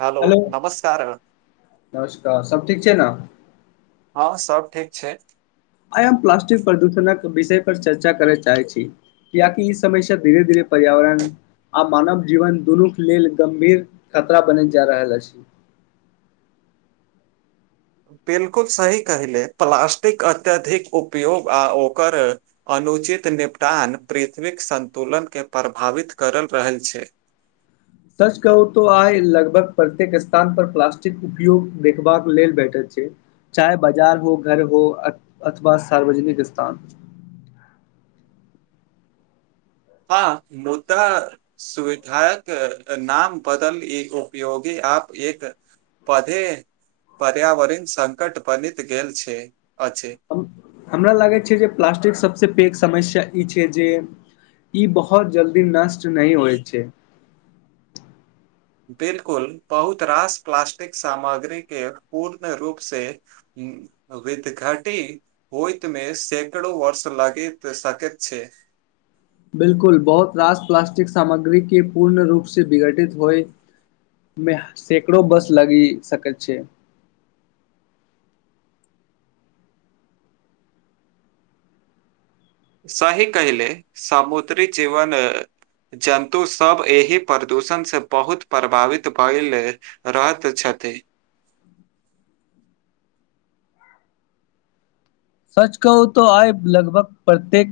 Hello नमस्कार। तऽ सब ठीक छैय ने? हँ सब ठीक छैय। आइ हम प्लास्टिक प्रदूषणक विषय पर चर्चा करय चाहैत छी किया कि ई समय से धीरे धीरे पर्यावरण आ मानव जीवन दुनू के लेल गंभीर कार्य यात्रा बने जा रहल अछी बिल्कुल सही कहले प्लास्टिक अत्यधिक उपयोग आ ओकर अनुचित निपटान पृथ्वीक सन्तुलनकेँ प्रभावित करल रहल छै [unintelligible] सच कहू तो आइ लगभग प्रत्येक स्थान पर प्लास्टिक उपयोग देखबाक लेल भैटत जी चाहे बाजार हो घर हो अथवा सार्वजनिक स्थान [unintelligible] हँ मुद्दा सुविधायक नाम बदल ई उपयोगी आप एक पधे पर्यावरण संकट बनित गेल छै अछि हमरा लागै छै जे प्लास्टिक सबस पेघ समस्या ई छै जे ई बहुत जल्दी नष्ट नहि होइ छै बिल्कुल बहुत रास प्लाासस्टिक सामग्री के पूर्ण रूप से विद घटी होइत मे सैकड़ो वर्ष लगी सकै छै ह [unintelligible] बिल्कुल बहुत रास प्लाास्टिक सामग्री के पूर्ण रूप से विघटित होइ मे सैकड़ो बर्ष लगी सकैत छै साही कहहिले समुद्री जीवन जन्तु सभ एहि प्रदूषण से बहुत प्रभावित भैले रहैत छथि [unintelligible] [unintelligible] सच कहू तो आइ लगभग प्रत्येक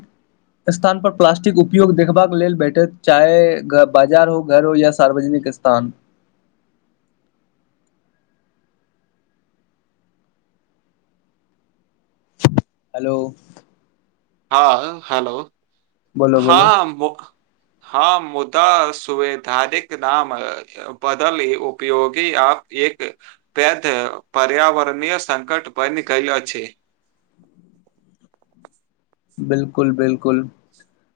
स्थान पर प्लास्टिक उपयोग देखबाक लेल बैठे चाहे बाजार हो घर हो या सार्वजनिक पाकिस्तान हेलो हँ हेलो बोलो बोलो हँ हँ मुदा सुवैधानिक नाम बदल उपयोगी आब एक पेध पर्यावरणीय संकट बनि गयल अछि बिल्कुल बिल्कूल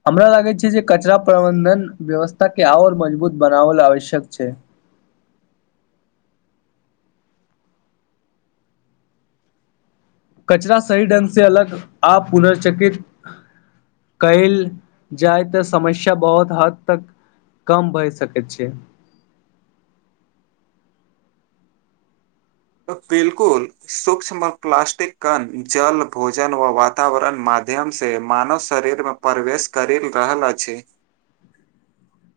हमरा लागै छै जे कचरा प्रबन्धन व्यवस्था के आओर मजबूत बनाबल आवश्यक छै कचरा सही ढंग से अलग आ पुनर्चकित कयल जाइ तऽ समस्या बहुत हद तक कम भइ सकैत छै बिल्कुल सूक्ष्म प्लास्टिक कन जल भोजन व वातावरण मान माध्यम से मानव शरीरमे प्रवेश करि रहल अछि [unintelligible]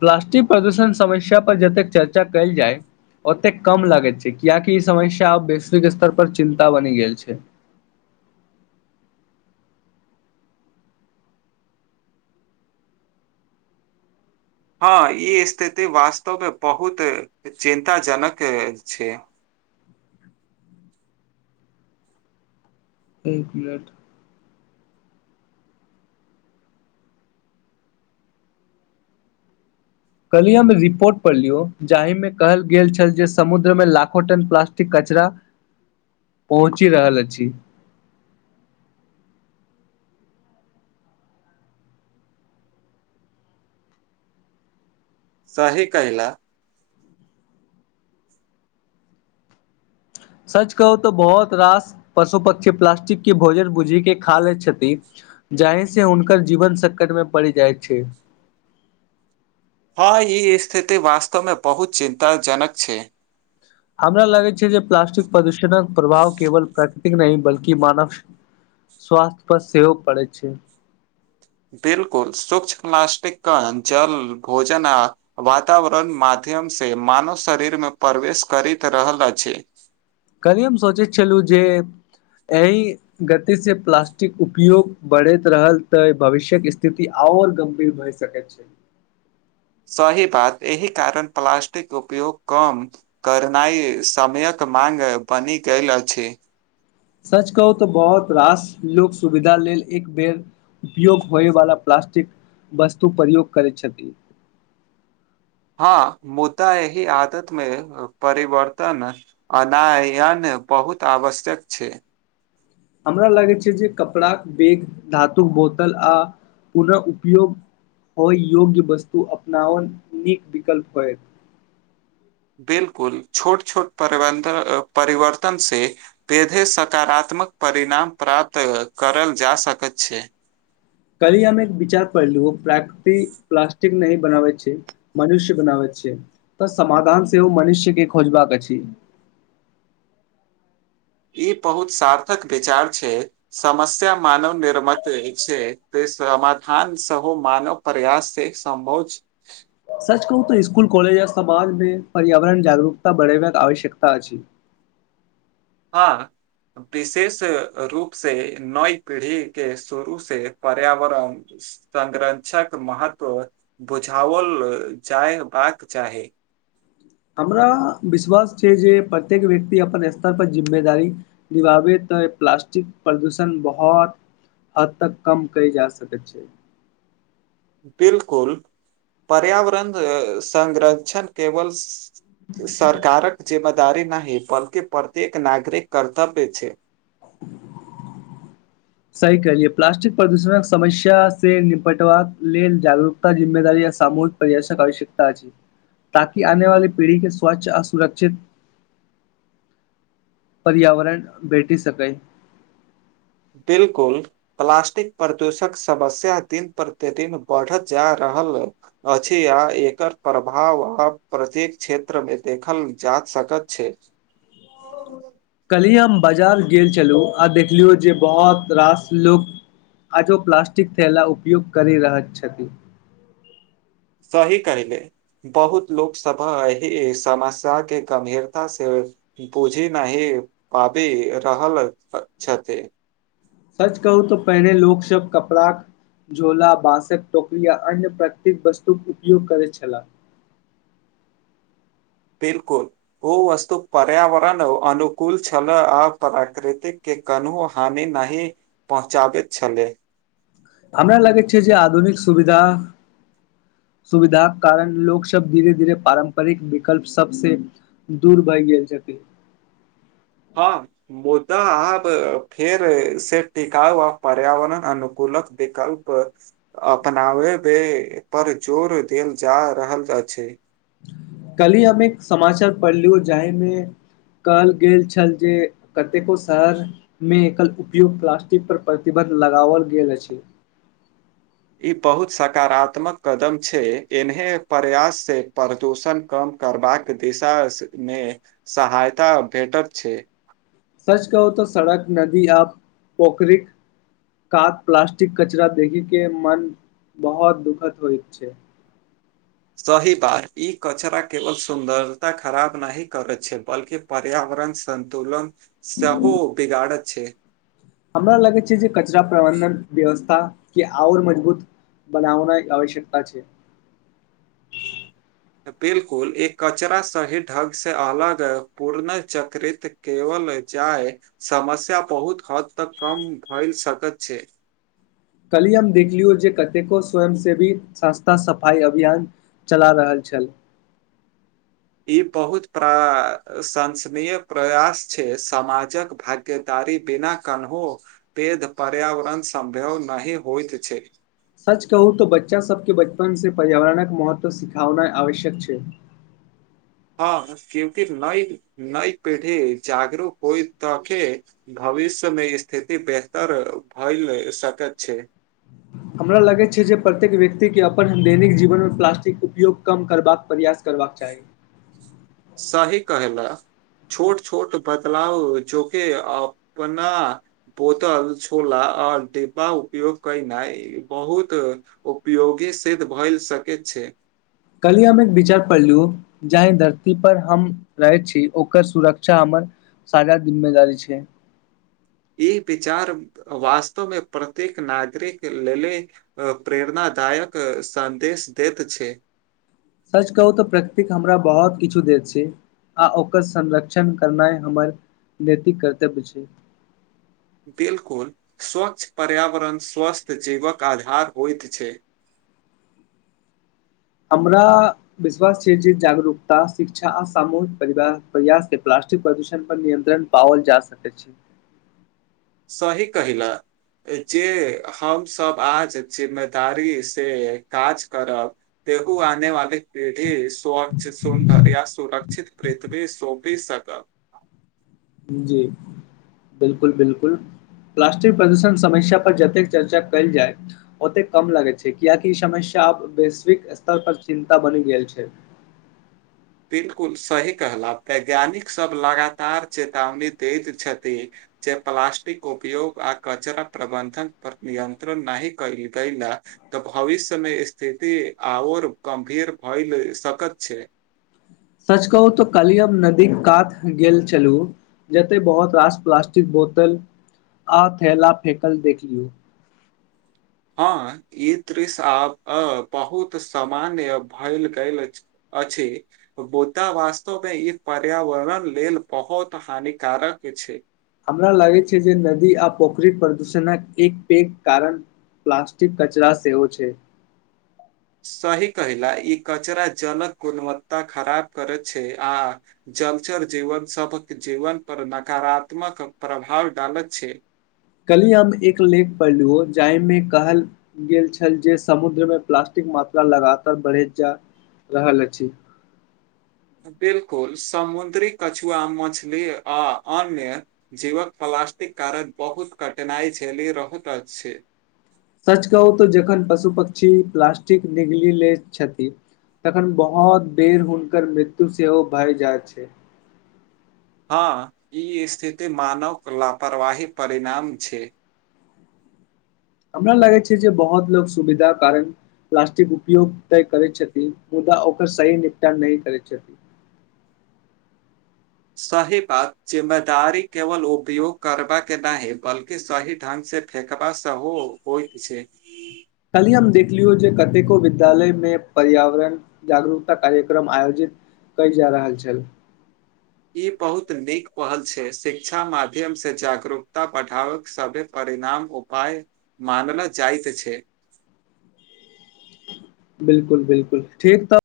प्लास्टिक प्रदूषण समस्या पर जतेक चर्चा कयल जाय ओतेक कम लागैत छै कियाकि ई समस्या आब वैश्विक स्तर पर चिन्ता बनि गेल छै [unintelligible] हँ ई स्थिति वास्तवमे बहुत चिन्ताजनक छै एक मिनट कल्हि हम रिपोर्ट पर लियौ जाहिमे कहल गेल छल जे समुद्रमे लाखो टन प्लास्टिक कचा पहुँचि रहल अछि सही कहिला सच कहू तऽ बहुत रास पशु पक्षी प्लास्टिक क भोजन भुझी के खा ले छथि जाहि से हुनकर जीवन संकट मे पड़ि जाइत छै हँ ई स्थिति वास्तवमे बहुत चिन्ताजनक छै हमरा लगै छै जे प्लास्टिक प्रदूषणक प्रभाव केवल प्राकृ तिक नहि बल्कि मानव स्वास्थ्य पर सेहो पड़ै छै बिलकुल सूक्ष प्लासस्टिक कन जल भोजन आ वातावरण मा माध्यम से मानव शरीरमे प्रवेश करैत रहल अछि कहली हम सोचै छलहुँ जे एहि गतिसँ प्लास्टिक उपयोग बढ़ैत रहल तऽ भविष्यक स्थिति आब आर गंभीर भइ सके छै सही बात एहि कारण प्लाासस्टिक उपयोग कम करनाइ समयक माँंग बनी गेल अछि सच कहू तऽ बहुत रास लोक सुविधा लेल एक बेर उपयोग होयवाला प्ला स्टिक वस्तु प्रयोग करै छथि हँ मुद्दा एहि ही आदत मे परिवर्तन अनायन बहुत आवश्यक छै हमरा लागै छै जे कपड़ाक बैग धातुक बोतल आ पुनः उपयोग होइ योग्य वस्तु अपनाओल नीक विकल्प होय [inaudible] बिलकुल छोट छोट परिवर्तन से बेेधे सकारात्मक मक परिणाम प्राप्त करल जा सकैत छै [inaudible] कलहि हम एक विचार पढ़लु प्राकृति प्लासटिक नहि बनाबै छै मनुष्य बनावै छै छै तऽ समाधान से ओ मनुष्य के खोजबाक अछि ई बहुत सार्थक विचार छै समस्य मानव निर्मत अछै समाधान सेहो मानव प्रयास से सम्भव सच कहू तऽ स्कूल कलेज समाजमे पर्यावरण जागरूकता बढ़बाक आवश्यकता अछि [inaudible] हँ विशेष रूप से नई पीढ़ी के शुरू से पर्यावरण संरक्षक महत्व बुझाओल जयबाक चाही हमरा विश्वास छै जे प्रत्येक व्यक्ति अपन स्तर पर जिम्मेदारी निभाबैत प्लास्टिक प्रदूषण बहुत हद तक कम कऽ जा सकैत छै बिलकुल पर्यावरण संरक्षण केवल सरकारक जिम्मेदारी नहि बल्कि प्रत्येक नागरिक कर्तव्य छै [inaudible] सही कहलियै प्लास्टिक प्रदूषणक समस्या से निपटबाक लेल जागरूकता जिम्मेवारी आ सामूहि पर्यर्शक आवश्यकता अछि ताकि आने वाली पीढ़ी के स्वच्छ आ सुरक्षित पर्यावरण भेटी सकै बिलकुल प्लाासस्टिक प्रदूषणक समस्या दिन प्रतिदिन बढ़त जा रहा अछि आ एकर प्रभाव आब प्रत्येक क्षेत्र मे देखल जा सक सकत छै [inaudible] कलहि हम बाजार गेल छलहुँ आ देखलियौ जे बहुत रास लोक आजो प्लास्टिक थैला उपयोग करै रहैत छथि सही कहहिले बहुत लोकसभा एहि समस्य के गंभीरता से बुछि नहि पाबी रहलल छथि सच कहू तऽ पहिने लोक सब कपड़ा झोला बाँसक टोकरी आ अन्य प्रत्येक वस्तु उपयोग करैत छलाह [inaudible] बिलकुल ओ वस्तु पर्यावरण अनुकूल छल आ प्राकृतिक कनहुँ हानि नहि पहुँचाबैत छलै हमरा लागै छै जे आधुनिक सुविधा सुविधाक कारण लोक सब धीरे धीरे पारम्परिक विकल्प सब से दूर भए गेल छथिन [inaudible] हँ मुदा आब फेर से टिकाउ आ पर्यावरण अनुकूल लक विकल्प अपनाबै पर जोर देल जा रहल अछि कल्हि हम एक समाचार पढ़लियौ जाहिमे कहल गेल छल जे कतेको शहरमे एकर उपयोग प्लास्टिक पर प्रतिबन्ध लगाओल गेल अछि ई बहुत सकारात्मक कदम छै एन्हे प्रयास से प्रदूषण कम करबाक दिशामे सहायता भेटक छै सच कहु तऽ सड़क नदी आ पोखरिक कात प्लास्टिक कचरा देखिके के मन बहुत दुःखद होइत छै सही बात ई कचरा केवल सुन्दरता खराब नहि करैत छै बल्कि पर्याप्त वरण सन्तुलन सहो बिगाड़ैत छै हमरा लगैत छै जे कचरा प्रबन्धन व्यवस्था के आओर मजबूत बनाओनाइ आवश्यकता छै बिल्कुल एक कचरा सही ढंग से आलाग पूर्णःचक्रित केवल जाय समस्या बहुत हद तक कम भए सकैत छै ह [inaudible] कल्हि हम देखलियो जे कतेको स्वयं सेवी संस्था सफाई अभियान चला रहल छै छै ई बहुत प्राशंसनीय प्रयास छै समाजक भाग्यदारी बिना कन्हो पेध पर्यावरण संभव नहि होइत छै सच कहू तऽ बच्चा सबके बचपन से पर्यावरणक महत्व सिखाओनाइ आवश्यक छै [inaudible] हँ क्यूंकि नइ नइ पीढ़ी जागरूक होइ तके भ भविष्यमे स्थिति बेहतर भइल सकैत छै ह [inaudible] हमरा लगैत छै जे प्रत्येक व्यक्ति के अपन दैनिक जीवन मे प्लास्टिक उपयोग कम करबाक प्रयास करबाक चाही सही कहेला छोट छोट बदलाव जोके अपना बोतल छोला आर डिब्बा उपयोग केनाइ बहुत उपयोगी सिद्ध भय सकैत छैय। छैय कली हम एक विचार पढ़लहु जाहि धरती पर हम रहैत छी ओकर सुरक्षा हमर साझा जिम्मेवारी छै ई विचार वास्तवमे प्रत्येक नागरिक लेले प्रेरणा दायक संदेश दैत छै सच कहू तऽ प्रकृतिक हमरा बहुत किछु देैत छै आ ओकर संरक्षण करनाइ हमर नैतिक कर्तव्य छै बिलकुल स्वच्छ पर्यावरण स्वस्थ जीवक आधार होइत छै [inaudible] हमरा विश्वास छै जे जागरूकता शिक्षा आ सामूहिक प्रयास से प्लास्टिक प्रदूषण पर नियन्त्रण पावल जा सकैत छै सही कहिल जे हमसभ आज जिम्मेदारी से काज करब तेगू आने वाली पीढ़ी स्वच्छ सुन्दर या सुरक्षित पृथ्वी सोंपी सकत जी बिलकुल बिलकुल प्लास्टिक प्रदूषण समस्या पर जतेक चर्चा कयल जाय ओतेक कम लगैत छै कियाकि ई समस् चाप वैश्विक स्तर पर चिन्ता बनि गेल छै बिलकुल सही कहला वैज्ञानिक सभ लगातार चेतावनी दैत छथिन जे प्लास्टिक उपयोग आ कचरा प्रबन्धन पर नियत्रण नहि [unintelligible] त भविष्यमे स्थिति आऔर गंभीर भइ सकत छैय। सच कहू तऽ कलि हम नदी कात गेल छलू जते बहुत रास प्लास्टिक बोतल आ थैला फेेकल देखलू। हँ ई दृश्य आ बहुत सामान्य भैल गेल अछि। अछि बोदा वास्तवमे ई पर्यावरण लेल बहुत हानिकारक छैय। हमरा लागय छैय जे नदी आ पोखरी प्रदूषणक एक पैघ कारण प्लास्टिक कचरा सेहो छैय। सही कहिईला ई कचरा जलक गुलवत्ता खराब करैत छैय आ चलचर जीवन सभक जीवन पर नकारात्मक प्रभाव डालैत छैय। कलियम एक लेख पर लुहो जाहिमे कहल गेल छल जे समुद्रमे प्लास्टिक मात्रा लगातार बढ़ैत जा रहल अछि। बिलकुल समुद्री कछुआ मछली आ अन्य जीवक फला प्लास्टिक कारण बहुत कटनााइ झेलि रहत अछि। सच कहू त जखन पशु पक्षी प्लास्टिक निगली लौत छथि तखन बहुत बेर हुनकर मृत्यु सेहो भय जाइत छैय। हँ ई स्थिति मानवक लापरवाही परिणाम छैय। हमरा लागै छैय जे बहुत लोक सुविधा कारण प्लस्टिक उपयोग त करैत छथि मुदा ओकर सही निपटान नहि करैत छथि। [inaudible] सही बात जिम्मेदारी केवल उपयोग करबाक के नहि बलकि सही ढंग से [unintelligible] छैय काली हम देखलियौ जे कतेको विद्यालय मे पर्यावरण जागरूकता कार्यक्रम आयोजित कयल जा रहल छल। ई बहुत नीक पहल छैय शिक्षा माध्यमसँ जागरूकता बढ़ाबक सभ पर परिणाम उपाय मानल जाइत छैय। बिलकुल बिलकुल ठीक त